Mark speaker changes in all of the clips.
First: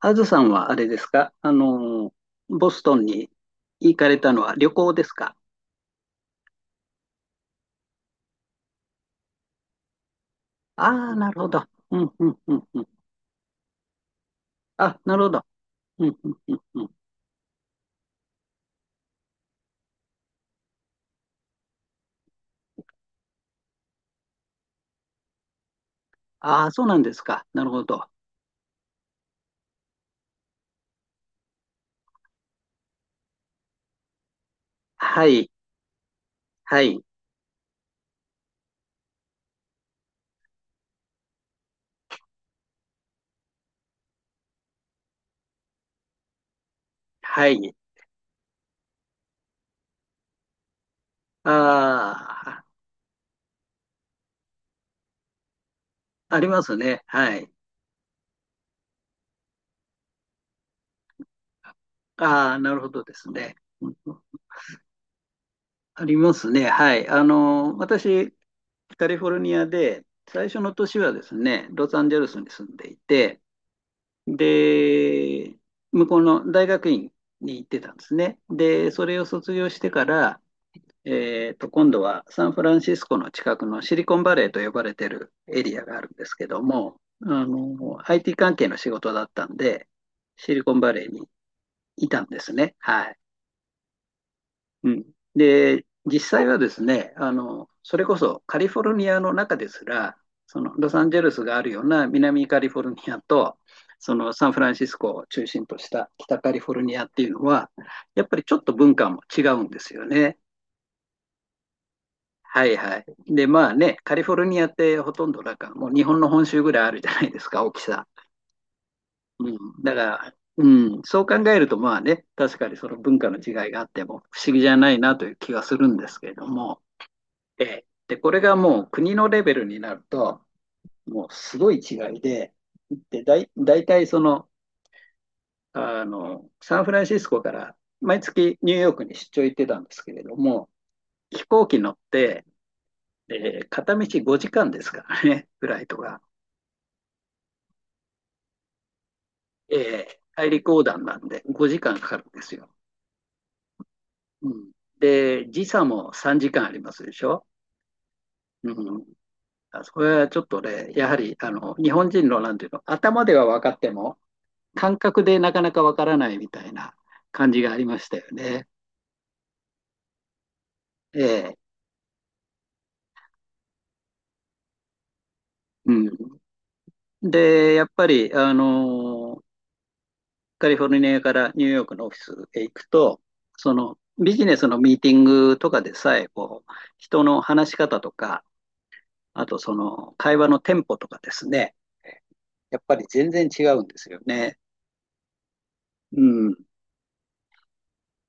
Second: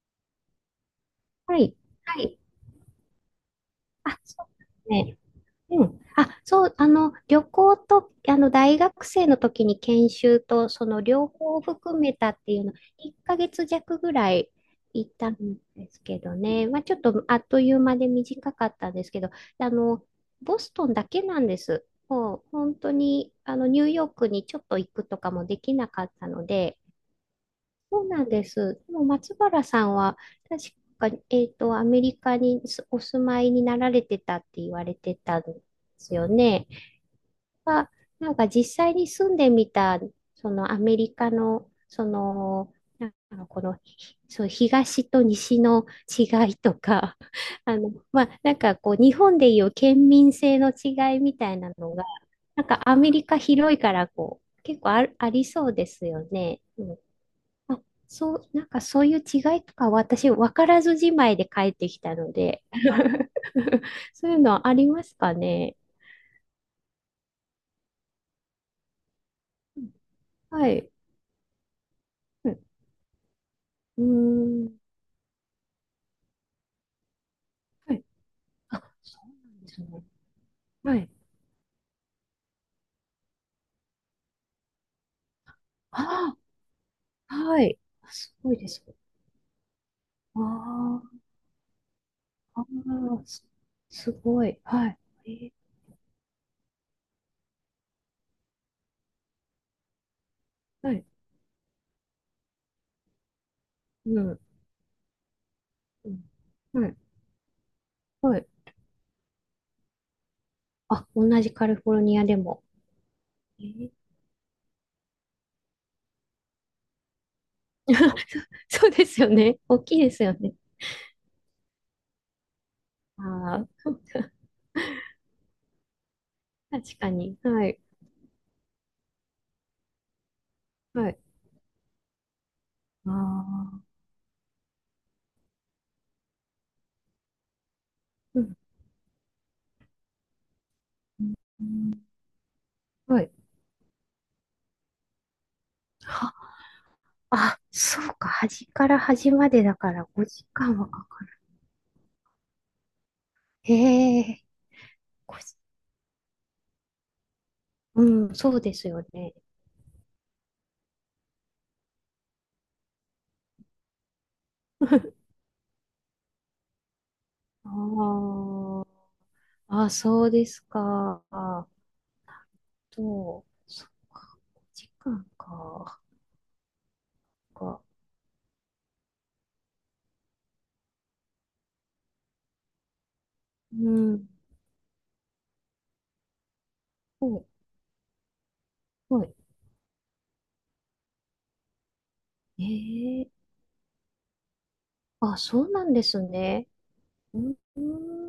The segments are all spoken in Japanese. Speaker 1: あずさんはあれですか
Speaker 2: はい。はい。
Speaker 1: ボストンに行かれ
Speaker 2: あ、
Speaker 1: たの
Speaker 2: そう
Speaker 1: は
Speaker 2: で
Speaker 1: 旅
Speaker 2: す
Speaker 1: 行です
Speaker 2: ね。
Speaker 1: か？
Speaker 2: うん。あ、そう、旅行と、大学生の時に研修と、その
Speaker 1: ああー、
Speaker 2: 両
Speaker 1: なるほ
Speaker 2: 方
Speaker 1: ど。う
Speaker 2: 含
Speaker 1: ん、
Speaker 2: め
Speaker 1: う
Speaker 2: たっ
Speaker 1: ん、
Speaker 2: て
Speaker 1: う
Speaker 2: いう
Speaker 1: ん、
Speaker 2: の、
Speaker 1: うん。
Speaker 2: 1ヶ月弱ぐらい
Speaker 1: あ、
Speaker 2: 行っ
Speaker 1: なるほ
Speaker 2: たん
Speaker 1: ど。
Speaker 2: です
Speaker 1: う
Speaker 2: け
Speaker 1: ん、う
Speaker 2: ど
Speaker 1: ん、うん、
Speaker 2: ね。まあ、
Speaker 1: うん。
Speaker 2: ちょっとあっという間で短かったんですけど、あの、ボストンだけなんです。もう、本当に、ニューヨークにちょっと行くとかもできなかったの
Speaker 1: ああ、
Speaker 2: で、
Speaker 1: そうなんですか。なるほ
Speaker 2: そ
Speaker 1: ど。
Speaker 2: うなんです。でも松原さんは、確か、アメリカにお住まいになられてたって言われて
Speaker 1: は
Speaker 2: たん
Speaker 1: い、
Speaker 2: ですよね。
Speaker 1: はい、
Speaker 2: は、なんか実際に住んでみた、そのアメリカの、その、なんかこの、ひそう東と西の違いとか、
Speaker 1: はい。
Speaker 2: まあ、なんかこう、日本でいう県民性の違いみ
Speaker 1: あ
Speaker 2: たいなのが、な
Speaker 1: あ、
Speaker 2: んかアメリカ広いから、こう、結構ありそうですよ
Speaker 1: あり
Speaker 2: ね。
Speaker 1: ますね。はい。
Speaker 2: あ、そう、なんかそういう違いとか私分からずじまいで帰ってきたの
Speaker 1: ああ、
Speaker 2: で、
Speaker 1: なるほどですね。うんう ん。
Speaker 2: そういうのありますかね。
Speaker 1: ありますね。はい。私、カリフォルニアで、最初
Speaker 2: は
Speaker 1: の
Speaker 2: い。
Speaker 1: 年はですね、ロサンゼルスに
Speaker 2: うん、
Speaker 1: 住んでいて、
Speaker 2: うーん。
Speaker 1: で、向こうの大学院に行ってた
Speaker 2: は
Speaker 1: ん
Speaker 2: い。
Speaker 1: ですね。で、
Speaker 2: あ、
Speaker 1: それ
Speaker 2: そ
Speaker 1: を
Speaker 2: う
Speaker 1: 卒
Speaker 2: なんで
Speaker 1: 業し
Speaker 2: すね。
Speaker 1: てから、
Speaker 2: はい。
Speaker 1: 今度はサンフランシスコの近くのシリコンバレーと呼ばれてるエリアがあるんです
Speaker 2: あ
Speaker 1: けども、
Speaker 2: あ、はい。あ、す
Speaker 1: IT
Speaker 2: ご
Speaker 1: 関
Speaker 2: いで
Speaker 1: 係の
Speaker 2: す。
Speaker 1: 仕事だったんで、シリコンバレ
Speaker 2: あ
Speaker 1: ーにいたんです
Speaker 2: あ、あ
Speaker 1: ね。はい。
Speaker 2: あ、すごい。は
Speaker 1: う
Speaker 2: い。
Speaker 1: ん。
Speaker 2: えー
Speaker 1: で、実際はですね、それこそカリフォルニアの中ですら、そのロ
Speaker 2: は
Speaker 1: サ
Speaker 2: い。
Speaker 1: ンゼルスがあるような南カリフォルニアと、そ
Speaker 2: う
Speaker 1: の
Speaker 2: ん。
Speaker 1: サンフランシスコを中心とした
Speaker 2: うん。
Speaker 1: 北カリフォル
Speaker 2: は
Speaker 1: ニ
Speaker 2: い。
Speaker 1: アっていうのは、やっぱ
Speaker 2: は
Speaker 1: り
Speaker 2: い。
Speaker 1: ちょっと文化も違うんですよね。
Speaker 2: あ、同じカリフォルニアでも。
Speaker 1: はいはい。で、
Speaker 2: え
Speaker 1: まあ
Speaker 2: ー。
Speaker 1: ね、カリフォルニアってほとんどなんかもう日本の本州ぐらいあるじゃないですか、大きさ。
Speaker 2: そうですよ
Speaker 1: うん。
Speaker 2: ね。大
Speaker 1: だか
Speaker 2: きいです
Speaker 1: ら、
Speaker 2: よね。
Speaker 1: うん、そう考えるとまあね、確かにその文化の違
Speaker 2: あ
Speaker 1: いがあ
Speaker 2: あ。
Speaker 1: っても不思議じゃないなという気がするんですけれども。
Speaker 2: 確かに。
Speaker 1: え
Speaker 2: はい。
Speaker 1: え、で、これがもう国のレベルになると、
Speaker 2: はい。
Speaker 1: もうすごい違いで、
Speaker 2: あ
Speaker 1: で、
Speaker 2: あ、
Speaker 1: 大体その、サンフランシスコから毎
Speaker 2: うん。
Speaker 1: 月ニューヨークに出張行ってたんですけれども、飛
Speaker 2: う
Speaker 1: 行機乗っ
Speaker 2: ん、
Speaker 1: て、
Speaker 2: はい。
Speaker 1: えー片道5時間ですからね、フライトが。
Speaker 2: は、あ、そうか。端から端までだ
Speaker 1: え
Speaker 2: から
Speaker 1: ー
Speaker 2: 5
Speaker 1: 大
Speaker 2: 時
Speaker 1: 陸
Speaker 2: 間
Speaker 1: 横
Speaker 2: は
Speaker 1: 断
Speaker 2: か
Speaker 1: な
Speaker 2: か
Speaker 1: ん
Speaker 2: る。
Speaker 1: で5時間かかるんですよ。
Speaker 2: へえ。
Speaker 1: うん、
Speaker 2: ご
Speaker 1: で、
Speaker 2: じ
Speaker 1: 時差も3時間ありますでしょ。
Speaker 2: うん、そう
Speaker 1: う
Speaker 2: です
Speaker 1: ん、
Speaker 2: よね。
Speaker 1: あそこはちょっとね、やはりあの日本人のなんていうの、頭では分かっても、感覚 でなかなかわからないみたいな感じがありましたよね。
Speaker 2: ああ、あ、そうです
Speaker 1: え
Speaker 2: か。
Speaker 1: え、
Speaker 2: あと、そっか、5時間
Speaker 1: う
Speaker 2: か。
Speaker 1: ん。で、
Speaker 2: か。
Speaker 1: やっぱり、カリフォルニアからニューヨークのオフィスへ行くと、そ
Speaker 2: う
Speaker 1: の
Speaker 2: ん。
Speaker 1: ビジネスのミーティングとかでさえ、こう、人
Speaker 2: ほ
Speaker 1: の
Speaker 2: い、
Speaker 1: 話し方とか、
Speaker 2: ほい。
Speaker 1: あとその会話のテンポとかですね、やっぱり全然
Speaker 2: ええ、
Speaker 1: 違うんですよね。
Speaker 2: あ、そうなんで
Speaker 1: う
Speaker 2: す
Speaker 1: ん。
Speaker 2: ね。うん、う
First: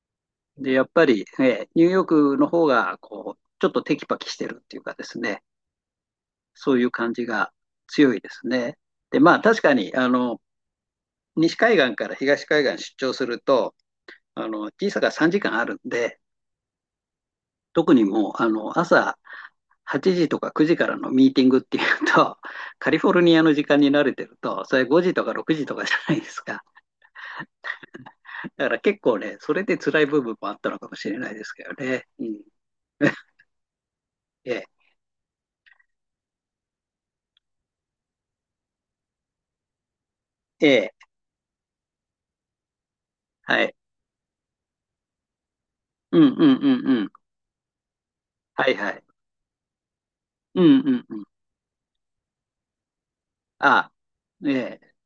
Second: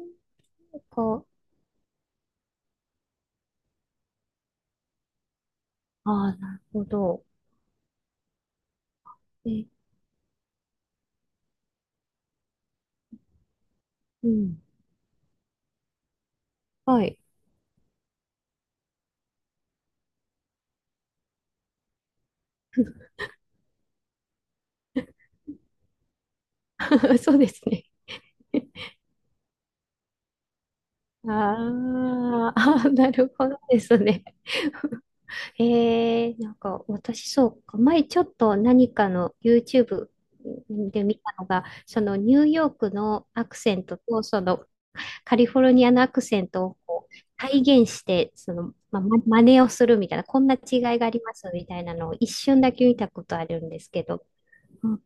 Speaker 2: ん、
Speaker 1: で、やっぱり、
Speaker 2: か。
Speaker 1: え、ニューヨークの方が、こう、ちょっとテキパキしてるっていうかですね、
Speaker 2: ああ、なる
Speaker 1: そう
Speaker 2: ほ
Speaker 1: いう感じ
Speaker 2: ど。
Speaker 1: が強いですね。で、まあ確
Speaker 2: え、
Speaker 1: かに、西海岸から東海岸出張すると、
Speaker 2: うん。
Speaker 1: 時差が3時間あるんで、
Speaker 2: はい。
Speaker 1: 特にもう、朝8時とか9時からのミーティングっていうと、カリフォルニアの時間に慣れてると、それ5時と か6時とかじゃないですか。
Speaker 2: そうですね。
Speaker 1: だから結構ね、それで辛い部分もあったのかもしれないですけど
Speaker 2: あ
Speaker 1: ね。うん。
Speaker 2: ー、あー、なる ほどですね。
Speaker 1: ええ、
Speaker 2: なんか私そうか、前ちょっと何かの YouTube
Speaker 1: ええ、
Speaker 2: で見たのが、そのニューヨークのアク
Speaker 1: はい。
Speaker 2: セントとそのカリフォルニアのア
Speaker 1: う
Speaker 2: ク
Speaker 1: んうん
Speaker 2: セ
Speaker 1: う
Speaker 2: ントを
Speaker 1: んう
Speaker 2: こ
Speaker 1: ん。
Speaker 2: う体現して、そ
Speaker 1: は
Speaker 2: の、
Speaker 1: いはい。
Speaker 2: 真似をするみたいな、こんな
Speaker 1: う
Speaker 2: 違
Speaker 1: んう
Speaker 2: い
Speaker 1: ん
Speaker 2: があ
Speaker 1: う
Speaker 2: り
Speaker 1: ん。
Speaker 2: ますみたいなのを一瞬だけ見たことあるんです
Speaker 1: あ、
Speaker 2: けど、
Speaker 1: え
Speaker 2: う
Speaker 1: え、
Speaker 2: ん、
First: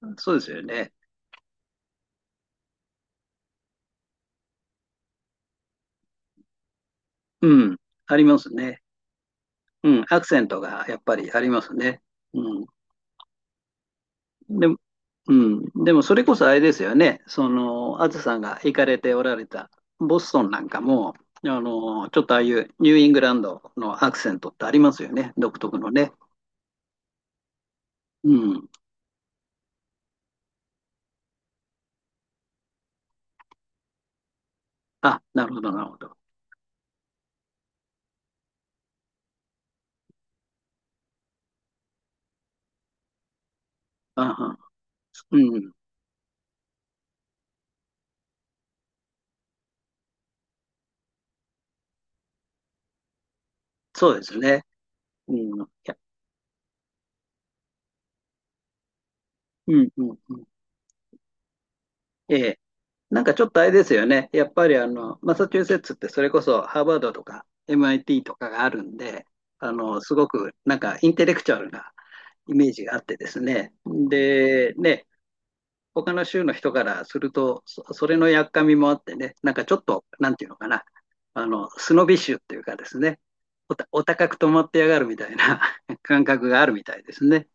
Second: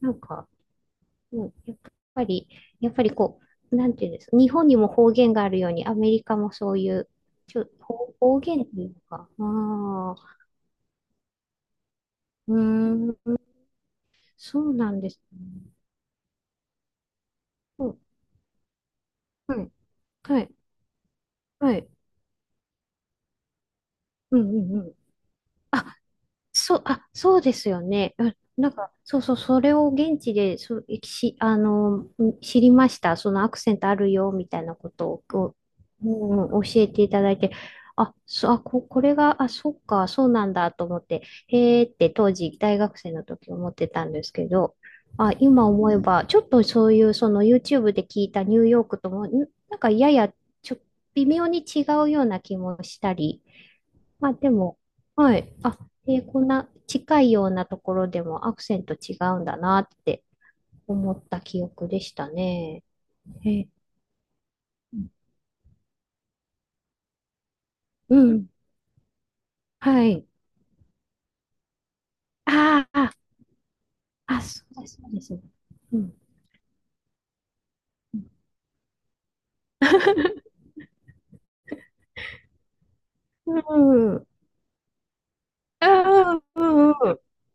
Speaker 2: なん
Speaker 1: そうで
Speaker 2: か、
Speaker 1: すよね。
Speaker 2: うん、ぱり、やっぱりこう、なんていうんですか、日本にも方言があるように、アメリカもそういう、
Speaker 1: う
Speaker 2: ちょ、
Speaker 1: ん、
Speaker 2: 方
Speaker 1: ありま
Speaker 2: 方
Speaker 1: す
Speaker 2: 言って
Speaker 1: ね。
Speaker 2: いうか、あ
Speaker 1: うん、
Speaker 2: あ、
Speaker 1: アクセントがやっぱりありますね。う
Speaker 2: う
Speaker 1: ん。
Speaker 2: ーん、そ
Speaker 1: で
Speaker 2: う
Speaker 1: も、
Speaker 2: なんです
Speaker 1: うん、
Speaker 2: ね。
Speaker 1: でもそれこそあれですよね。そ
Speaker 2: うん、
Speaker 1: の、あずさんが行かれておられ
Speaker 2: は
Speaker 1: た
Speaker 2: い、
Speaker 1: ボス
Speaker 2: は
Speaker 1: トン
Speaker 2: い、
Speaker 1: なんかも、
Speaker 2: はい、
Speaker 1: ちょっとああいうニューイングランドのアクセ
Speaker 2: う
Speaker 1: ン
Speaker 2: ん、
Speaker 1: ト
Speaker 2: う
Speaker 1: ってあり
Speaker 2: ん、う
Speaker 1: ま
Speaker 2: ん。
Speaker 1: すよね。独特の
Speaker 2: あ、
Speaker 1: ね。
Speaker 2: そう、あ、そうですよね。
Speaker 1: う
Speaker 2: あ、
Speaker 1: ん。
Speaker 2: なんか、そうそう、それを現地で、そう、し、あの、ん知りました。そのアクセントあるよ、みたいなこと
Speaker 1: あ、
Speaker 2: を、
Speaker 1: なる
Speaker 2: こ
Speaker 1: ほど、なるほ
Speaker 2: う、
Speaker 1: ど。
Speaker 2: うん、教えていただいて、あ、そう、あ、これが、あ、そっか、そうなんだと思って、へーって当時、大学生の時思ってたんで
Speaker 1: あ
Speaker 2: すけ
Speaker 1: は
Speaker 2: ど、あ、
Speaker 1: う
Speaker 2: 今
Speaker 1: ん。
Speaker 2: 思えば、ちょっとそういう、その YouTube で聞いたニューヨークとも、なんかやや、ちょ、微妙に違うような気もしたり、
Speaker 1: そうで
Speaker 2: まあ
Speaker 1: す
Speaker 2: で
Speaker 1: ね。
Speaker 2: も、
Speaker 1: う
Speaker 2: はい。
Speaker 1: ん。い
Speaker 2: あ、
Speaker 1: や、
Speaker 2: こんな近いようなところでもアクセント違うんだ
Speaker 1: う
Speaker 2: な
Speaker 1: ん、
Speaker 2: っ
Speaker 1: うん、うん。
Speaker 2: て思った記憶でした
Speaker 1: ええ、
Speaker 2: ね。
Speaker 1: なんかちょ
Speaker 2: え
Speaker 1: っとあ
Speaker 2: ー、
Speaker 1: れですよね。やっぱりあの、マサチューセッツってそれこそハーバードとか
Speaker 2: う
Speaker 1: MIT と
Speaker 2: ん。
Speaker 1: かがあるんで、
Speaker 2: は
Speaker 1: す
Speaker 2: い。
Speaker 1: ごくなんかインテレクチュアルなイメージ
Speaker 2: あ
Speaker 1: があっ
Speaker 2: ー、
Speaker 1: てですね。
Speaker 2: あ、そ
Speaker 1: で、
Speaker 2: うです、
Speaker 1: ね、
Speaker 2: そうです。うん。
Speaker 1: 他の州の人からすると、それのやっかみもあってね、なんかちょっと、なんていうのかな、スノビッシュっていうかですね、
Speaker 2: う
Speaker 1: お
Speaker 2: ん。
Speaker 1: 高く止まってやがるみたいな 感
Speaker 2: ああ、
Speaker 1: 覚が
Speaker 2: う
Speaker 1: あるみ
Speaker 2: ん、
Speaker 1: たい
Speaker 2: う
Speaker 1: で
Speaker 2: ん。
Speaker 1: すね。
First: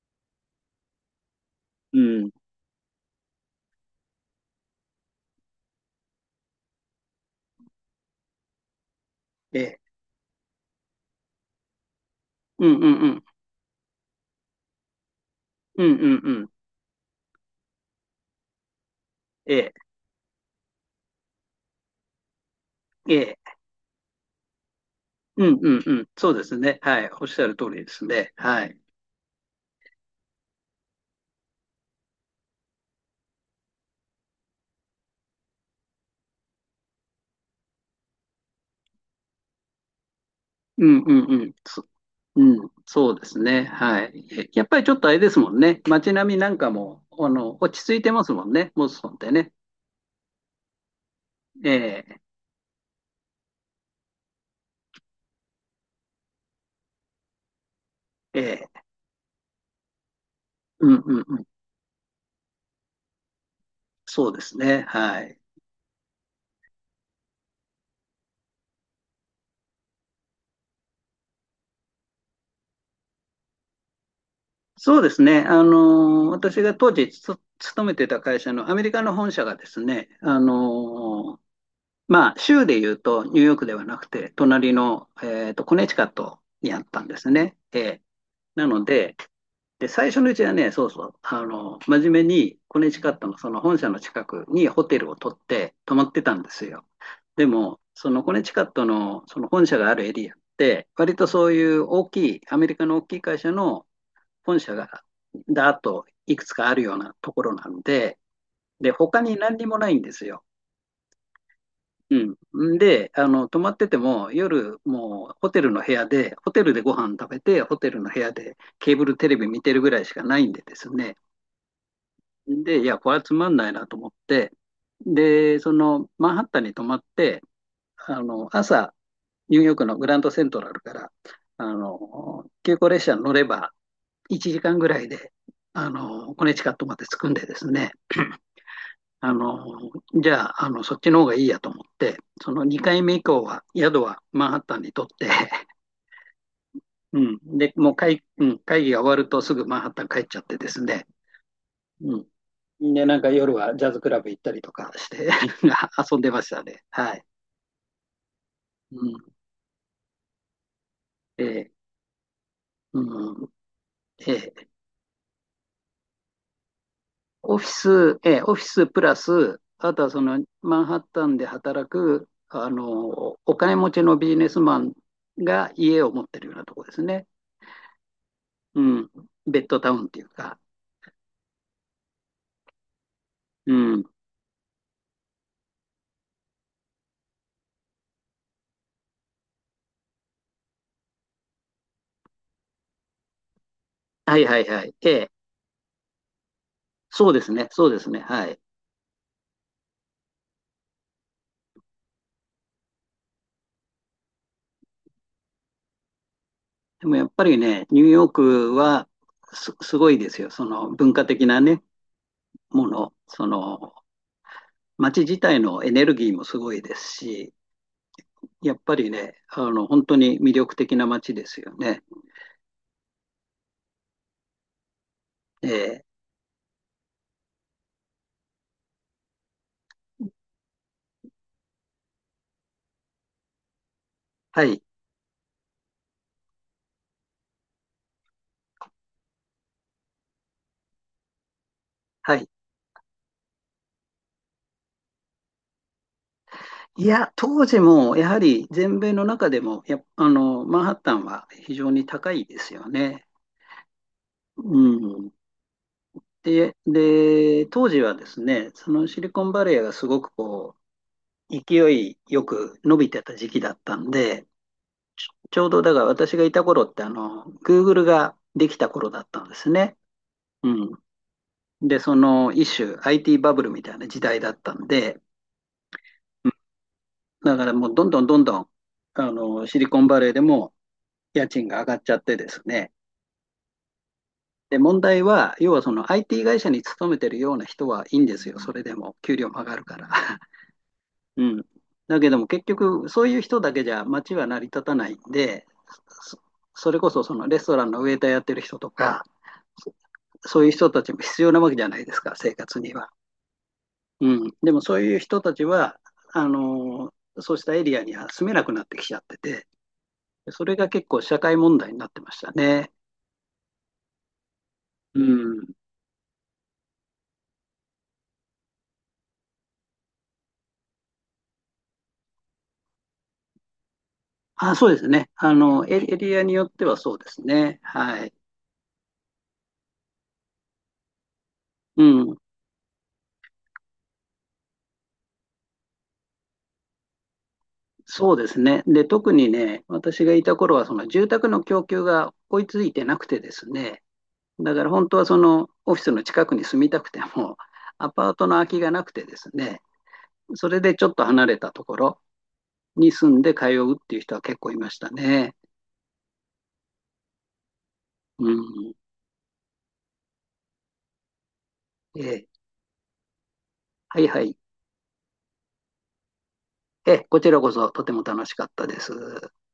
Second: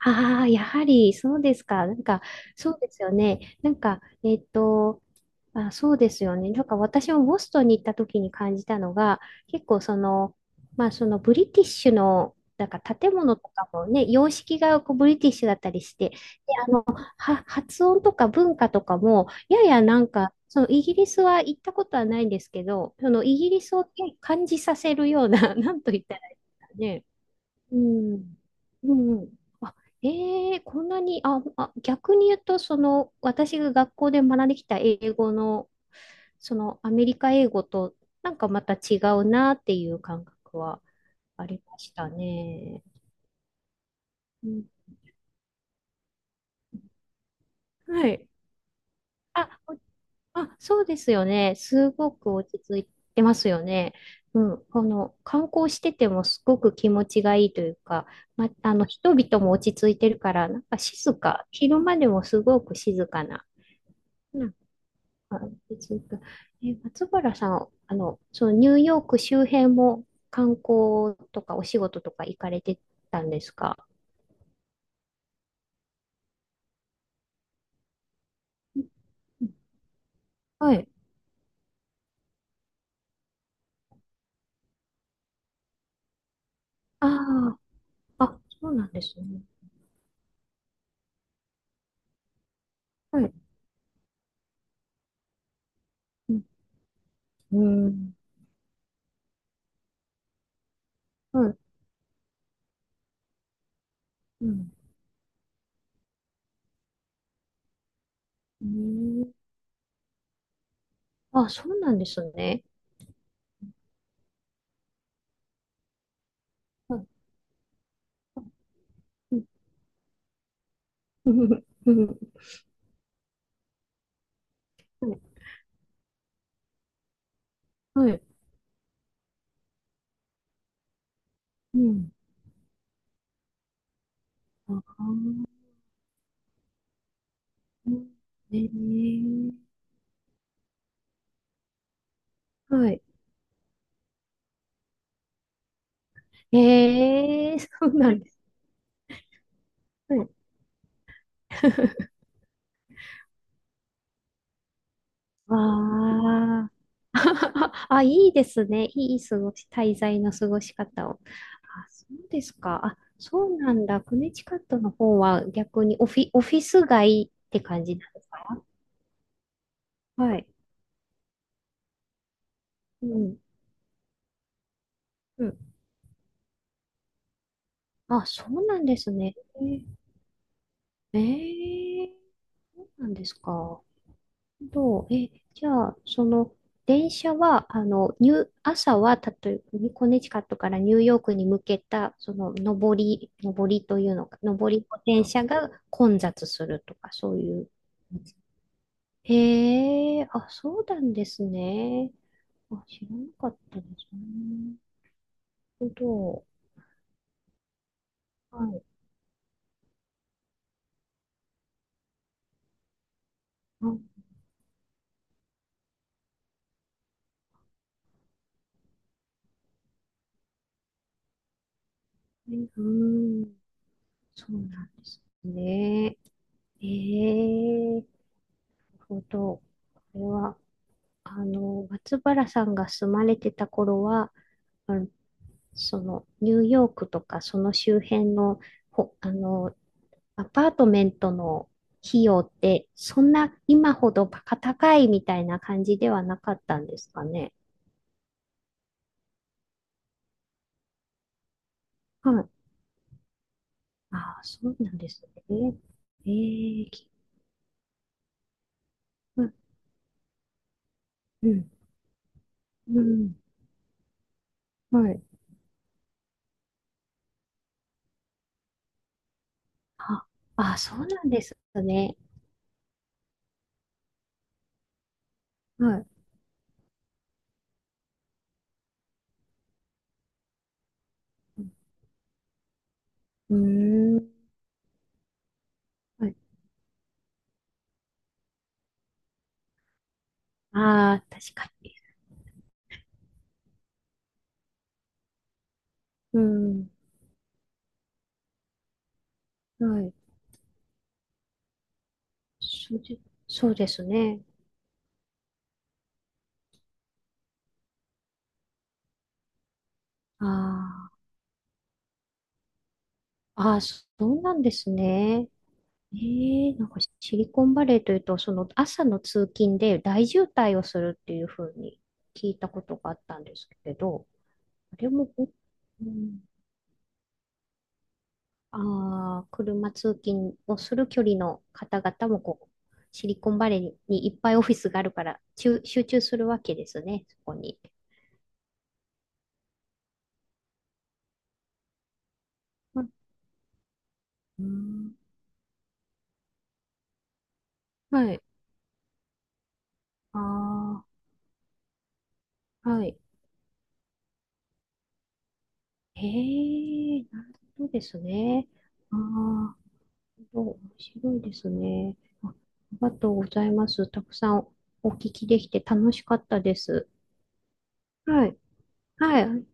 Speaker 2: ああ、やはりそうですか。な
Speaker 1: う
Speaker 2: んか、
Speaker 1: ん。
Speaker 2: そうですよね。なんか、あ、そうですよね。なんか私もボストンに行った時に感じたのが、
Speaker 1: え
Speaker 2: 結
Speaker 1: え。
Speaker 2: 構その、まあそのブリティッシュの、
Speaker 1: う
Speaker 2: なん
Speaker 1: んう
Speaker 2: か
Speaker 1: んう
Speaker 2: 建
Speaker 1: ん。
Speaker 2: 物とかもね、様式がこうブリティッシュだったり
Speaker 1: うんう
Speaker 2: し
Speaker 1: ん
Speaker 2: て、で、
Speaker 1: うん。
Speaker 2: あの、発音とか文化とかも、
Speaker 1: え
Speaker 2: や
Speaker 1: え。
Speaker 2: やなんか、そのイギリスは行ったことはないんですけど、その
Speaker 1: え
Speaker 2: イギ
Speaker 1: え。
Speaker 2: リスをね、感じさせるような、
Speaker 1: う んう
Speaker 2: なん
Speaker 1: ん
Speaker 2: と
Speaker 1: う
Speaker 2: 言っ
Speaker 1: ん。
Speaker 2: たら
Speaker 1: そ
Speaker 2: い
Speaker 1: う
Speaker 2: い
Speaker 1: です
Speaker 2: です
Speaker 1: ね。
Speaker 2: か
Speaker 1: は
Speaker 2: ね。
Speaker 1: い。おっしゃる通
Speaker 2: う
Speaker 1: りです
Speaker 2: ん。
Speaker 1: ね。はい。
Speaker 2: うん、うん。あ、ええ、こんなに、逆に言うと、その、私が学校で学んできた英語の、その、アメリカ英語と、なんかまた違うなっていう感覚は
Speaker 1: うんうんう
Speaker 2: あ
Speaker 1: ん。
Speaker 2: りま
Speaker 1: そ、
Speaker 2: した
Speaker 1: うん。
Speaker 2: ね。
Speaker 1: そうですね。はい。え
Speaker 2: う
Speaker 1: やっ
Speaker 2: ん。
Speaker 1: ぱりちょっとあれですもんね。街並みなんかも、落ち着い
Speaker 2: は
Speaker 1: てま
Speaker 2: い。
Speaker 1: すもんね。ボストンって
Speaker 2: あ、
Speaker 1: ね。
Speaker 2: そうですよね。す
Speaker 1: え
Speaker 2: ご
Speaker 1: え。
Speaker 2: く落ち着いてますよね。うん。この観光しててもすごく気持ちがいいというか、ま、
Speaker 1: え
Speaker 2: あ
Speaker 1: え。
Speaker 2: の、人々も落ち着いてるから、なんか
Speaker 1: うんう
Speaker 2: 静
Speaker 1: んうん。
Speaker 2: か、昼間でもすごく静かな、
Speaker 1: そうで
Speaker 2: なん
Speaker 1: すね。はい。
Speaker 2: か落ち着く。え、松原さん、そのニューヨーク周辺も観光とかお仕事とか行かれてたんですか？
Speaker 1: そうですね。私が当時つ勤めてた会社のア
Speaker 2: う
Speaker 1: メ
Speaker 2: ん、
Speaker 1: リカの本社
Speaker 2: うん、
Speaker 1: がですね、
Speaker 2: はい。
Speaker 1: まあ、州でいうとニューヨークではなくて、隣の、コネチカットにあったん
Speaker 2: あ
Speaker 1: ですね。ええ、
Speaker 2: あ、あ、
Speaker 1: な
Speaker 2: そう
Speaker 1: の
Speaker 2: なんです
Speaker 1: で、
Speaker 2: ね。
Speaker 1: で、最初のうちはね、そうそう、真面目に、コネチカッ
Speaker 2: は
Speaker 1: ト
Speaker 2: い。
Speaker 1: のその本社の近くにホテルを取って泊まって
Speaker 2: う
Speaker 1: たん
Speaker 2: ん。
Speaker 1: ですよ。で
Speaker 2: う
Speaker 1: も、そ
Speaker 2: ん。
Speaker 1: のコネチカットのその本社があるエリアって、割と
Speaker 2: は
Speaker 1: そう
Speaker 2: い。
Speaker 1: いう大きい、アメリカの大きい会社の
Speaker 2: う
Speaker 1: 本
Speaker 2: ん。
Speaker 1: 社が、だーっといくつかあるようなところなんで、
Speaker 2: う
Speaker 1: で、他
Speaker 2: ん、
Speaker 1: に何にもないんですよ。
Speaker 2: あ、そうなんですね。
Speaker 1: うん。で、泊まってても、夜、もうホテルの部屋で、ホテルでご
Speaker 2: うん、
Speaker 1: 飯食べて、ホテルの部屋でケーブルテレ
Speaker 2: うん、
Speaker 1: ビ見てるぐらいしかないんでですね。
Speaker 2: うん、
Speaker 1: で、いや、これはつまんないなと思って、
Speaker 2: うん、はい。
Speaker 1: で、その、マンハッタンに泊まって、
Speaker 2: はい。
Speaker 1: 朝、ニューヨークのグランドセントラルから、
Speaker 2: うん。
Speaker 1: 急行列車に乗れば、1時間ぐ
Speaker 2: あ
Speaker 1: らいで、コネチカットまで着くんでですね。
Speaker 2: ー、え
Speaker 1: あの、
Speaker 2: ー、
Speaker 1: じゃあ、そっちの方がいいやと思って、その
Speaker 2: は
Speaker 1: 2回
Speaker 2: い。
Speaker 1: 目以降は、宿はマンハッタンにとって、うん、
Speaker 2: そ
Speaker 1: で、も
Speaker 2: う
Speaker 1: う
Speaker 2: なん
Speaker 1: 会、
Speaker 2: です
Speaker 1: うん、会議が終わるとすぐマンハッタン帰っ
Speaker 2: ね。
Speaker 1: ちゃってですね、うん。で、なんか夜はジャズクラブ行ったりとかして 遊んでました
Speaker 2: わあ。
Speaker 1: ね。はい。
Speaker 2: あ、いいですね。
Speaker 1: うん、
Speaker 2: いい過ごし、滞在の過ごし方を。
Speaker 1: え、
Speaker 2: あ、そうですか。あ、
Speaker 1: う
Speaker 2: そ
Speaker 1: ん、
Speaker 2: うなんだ。ク
Speaker 1: え
Speaker 2: ネチカッ
Speaker 1: ー、
Speaker 2: トの方は逆にオフィス街って感じなんです
Speaker 1: オフ
Speaker 2: か？
Speaker 1: ィスプラス、あとはそ
Speaker 2: は
Speaker 1: の
Speaker 2: い。
Speaker 1: マンハッタンで働く、
Speaker 2: うん。
Speaker 1: お金持ちのビジネスマン
Speaker 2: う
Speaker 1: が
Speaker 2: ん。
Speaker 1: 家を持ってるようなところですね。
Speaker 2: あ、そうな
Speaker 1: う
Speaker 2: んで
Speaker 1: ん。
Speaker 2: すね。え
Speaker 1: ベッド
Speaker 2: ー、
Speaker 1: タウンっていうか。
Speaker 2: えー、なんです
Speaker 1: う
Speaker 2: か。
Speaker 1: ん。
Speaker 2: どう、え、じゃあ、その、電車は、あの、ニュー、朝は、例えば、コネチカットからニューヨークに向けた、その、上りというの
Speaker 1: は
Speaker 2: か、
Speaker 1: いはい
Speaker 2: 上
Speaker 1: は
Speaker 2: り
Speaker 1: い。
Speaker 2: の
Speaker 1: え
Speaker 2: 電
Speaker 1: え。
Speaker 2: 車が混雑するとか、
Speaker 1: そう
Speaker 2: そう
Speaker 1: です
Speaker 2: い
Speaker 1: ね。
Speaker 2: う。
Speaker 1: そうですね。はい。
Speaker 2: へえ、あ、そうなんですね。あ、知らなかったですね。なるほど。
Speaker 1: でもやっぱりね、ニューヨー
Speaker 2: は
Speaker 1: ク
Speaker 2: い。
Speaker 1: はすごいですよ。その文化的なね、もの。その、
Speaker 2: あ、
Speaker 1: 街自体のエネルギーもすごいですし、やっぱりね、本当に魅力的な街ですよね。
Speaker 2: うん、そうなんです
Speaker 1: ええ。
Speaker 2: ね。ええ、なるほど。これは。松原さんが住まれてた頃は、
Speaker 1: はい。
Speaker 2: あの、その、ニューヨークとか、その周辺の、ほ、あの、アパートメントの費
Speaker 1: は
Speaker 2: 用
Speaker 1: い。
Speaker 2: って、そんな今ほどバカ高いみたいな感じではなかったんで
Speaker 1: い
Speaker 2: すか
Speaker 1: や、
Speaker 2: ね。
Speaker 1: 当時も、やはり全米の中でも、あの、マンハッタンは非常に高
Speaker 2: は
Speaker 1: い
Speaker 2: い。
Speaker 1: ですよね。
Speaker 2: ああ、そ
Speaker 1: う
Speaker 2: うなんです
Speaker 1: ん。
Speaker 2: ね。
Speaker 1: で、
Speaker 2: ええ、
Speaker 1: で、当時はですね、そのシリ
Speaker 2: う
Speaker 1: コン
Speaker 2: ん、
Speaker 1: バレーがすごくこ
Speaker 2: う
Speaker 1: う、
Speaker 2: ん、
Speaker 1: 勢いよく伸
Speaker 2: う
Speaker 1: びて
Speaker 2: ん、
Speaker 1: た時期だったんで、
Speaker 2: はい。
Speaker 1: ちょうどだから私がいた頃って、Google ができた頃だったんですね。
Speaker 2: あ、
Speaker 1: う
Speaker 2: そ
Speaker 1: ん。
Speaker 2: うなんです
Speaker 1: で、そ
Speaker 2: ね。
Speaker 1: の一種 IT バブルみたいな時代だったんで、
Speaker 2: はい。
Speaker 1: うん、だからもうどんどんどんどん、シリコンバレーでも家
Speaker 2: う
Speaker 1: 賃が上がっちゃってですね。
Speaker 2: ーん。
Speaker 1: で、問題は、要はその
Speaker 2: はい。
Speaker 1: IT 会社に勤めてるような人はいいんですよ。それでも給料も上がるから。
Speaker 2: ああ、
Speaker 1: う
Speaker 2: 確
Speaker 1: ん。
Speaker 2: かに。
Speaker 1: だけども結局そういう人だけじゃ街は成り立たないんで、そ、
Speaker 2: うん。
Speaker 1: それこそそのレストランのウェイターやってる人とか、そ
Speaker 2: はい。
Speaker 1: そういう人たちも必要なわけじゃないですか、生活に
Speaker 2: そう
Speaker 1: は。
Speaker 2: で、そうですね。
Speaker 1: うん。でもそういう人たちは、あのーそうしたエリアには住めなくなってきちゃってて、それが結
Speaker 2: あ
Speaker 1: 構社会問題になってましたね。
Speaker 2: あ、そうなんです
Speaker 1: う
Speaker 2: ね。
Speaker 1: ん。
Speaker 2: ええ、なんかシリコンバレーというと、その朝の通勤で大渋滞をするっていうふうに聞いたことがあったんですけど、
Speaker 1: あ、そう
Speaker 2: あ
Speaker 1: です
Speaker 2: れ
Speaker 1: ね。
Speaker 2: も、う
Speaker 1: エリ
Speaker 2: ん、
Speaker 1: アによってはそうですね。はい。
Speaker 2: ああ、車通勤をする距離の
Speaker 1: う
Speaker 2: 方々
Speaker 1: ん。
Speaker 2: もこう、シリコンバレーにいっぱいオフィスがあるから、集中するわけですね、そこに。
Speaker 1: そうですね。で、特にね、私がいた頃は、その住宅の供給が追いついてなくてですね、
Speaker 2: う
Speaker 1: だから本当
Speaker 2: ん、
Speaker 1: はそのオフィスの近くに住みたくても、アパ
Speaker 2: は
Speaker 1: ー
Speaker 2: い。
Speaker 1: トの空きがなくてですね、それで
Speaker 2: あ
Speaker 1: ちょっと離れたところ
Speaker 2: あ、は
Speaker 1: に
Speaker 2: い。
Speaker 1: 住んで通うっていう人は結構いましたね。
Speaker 2: へえ、なるほどです
Speaker 1: う
Speaker 2: ね。
Speaker 1: ん。
Speaker 2: ああ、なるほど、面白いですね。
Speaker 1: ええ、
Speaker 2: あ、ありがとうございます。
Speaker 1: は
Speaker 2: た
Speaker 1: い
Speaker 2: く
Speaker 1: は
Speaker 2: さ
Speaker 1: い。
Speaker 2: んお聞きできて楽しかったです。
Speaker 1: ええ、こちらこそとても楽
Speaker 2: は
Speaker 1: し
Speaker 2: い。
Speaker 1: かったです。
Speaker 2: はい。